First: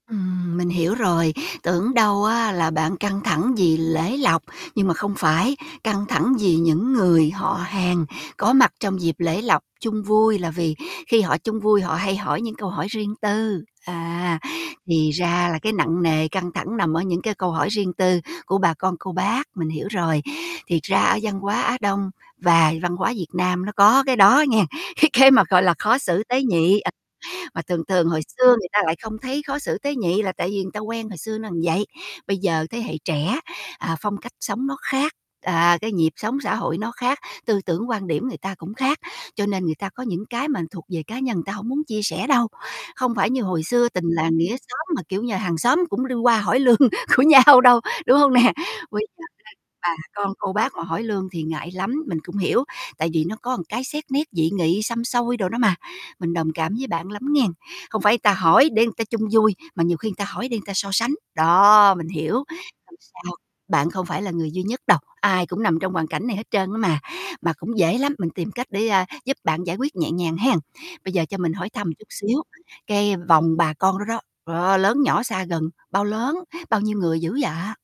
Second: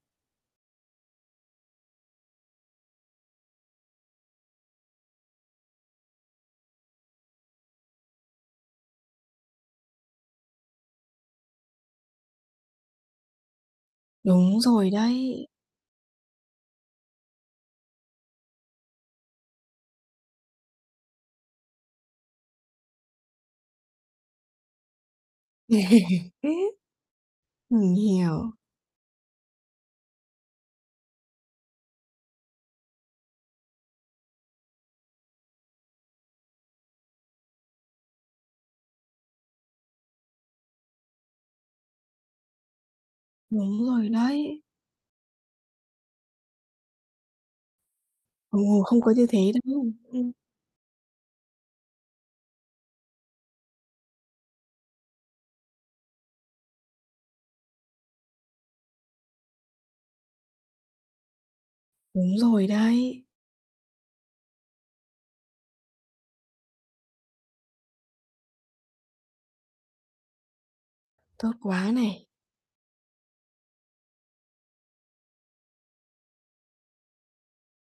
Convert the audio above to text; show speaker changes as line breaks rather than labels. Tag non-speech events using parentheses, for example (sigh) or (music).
Ừm, mình hiểu rồi, tưởng đâu á là bạn căng thẳng vì lễ lộc, nhưng mà không phải căng thẳng vì những người họ hàng có mặt trong dịp lễ lộc chung vui, là vì khi họ chung vui họ hay hỏi những câu hỏi riêng tư. À,
Đúng rồi
thì
đấy.
ra là cái nặng nề, căng thẳng nằm ở những cái câu hỏi riêng tư của bà con cô bác, mình hiểu rồi. Thiệt ra ở văn hóa Á Đông và văn hóa Việt Nam nó có cái đó nghen cái cái mà, gọi là, khó xử tế nhị, à, mà
(laughs)
thường
Mình
thường hồi xưa
hiểu.
người ta lại không thấy khó xử tế nhị là tại vì người ta quen hồi xưa nó vậy, bây giờ thế hệ trẻ, à, phong cách sống nó khác, à, cái nhịp sống xã hội nó khác, tư tưởng quan điểm người ta cũng khác, cho nên người ta có những cái mà thuộc về cá nhân người ta hổng muốn chia sẻ đâu. Không phải như hồi
Đúng
xưa tình
rồi
làng nghĩa
đấy.
xóm mà, kiểu như, hàng xóm cũng đi qua hỏi lương của nhau đâu, đúng hông nè?
Ồ, không
Bây
có
giờ
như thế
các
đâu.
bà
Ừm.
con cô bác mà hỏi lương thì ngại lắm, mình cũng hiểu tại vì nó có cái xét nét dị nghị xăm xôi đồ đó mà, mình đồng cảm với bạn lắm nghen, không phải ta hỏi để ta chung vui mà nhiều khi ta hỏi để ta so sánh. Đó, mình hiểu,
Đúng rồi
hông
đấy.
sao bạn không phải là người duy nhất đâu, ai cũng nằm trong hoàn cảnh này hết trơn á mà. Mà cũng dễ lắm mình tìm cách để, à, giúp bạn giải quyết nhẹ nhàng hen. Bây giờ cho
Tốt
mình hỏi thăm
quá
chút
này.
xíu cái vòng bà con đó đó. Đó, lớn nhỏ xa gần bao lớn, bao nhiêu người dữ vậy?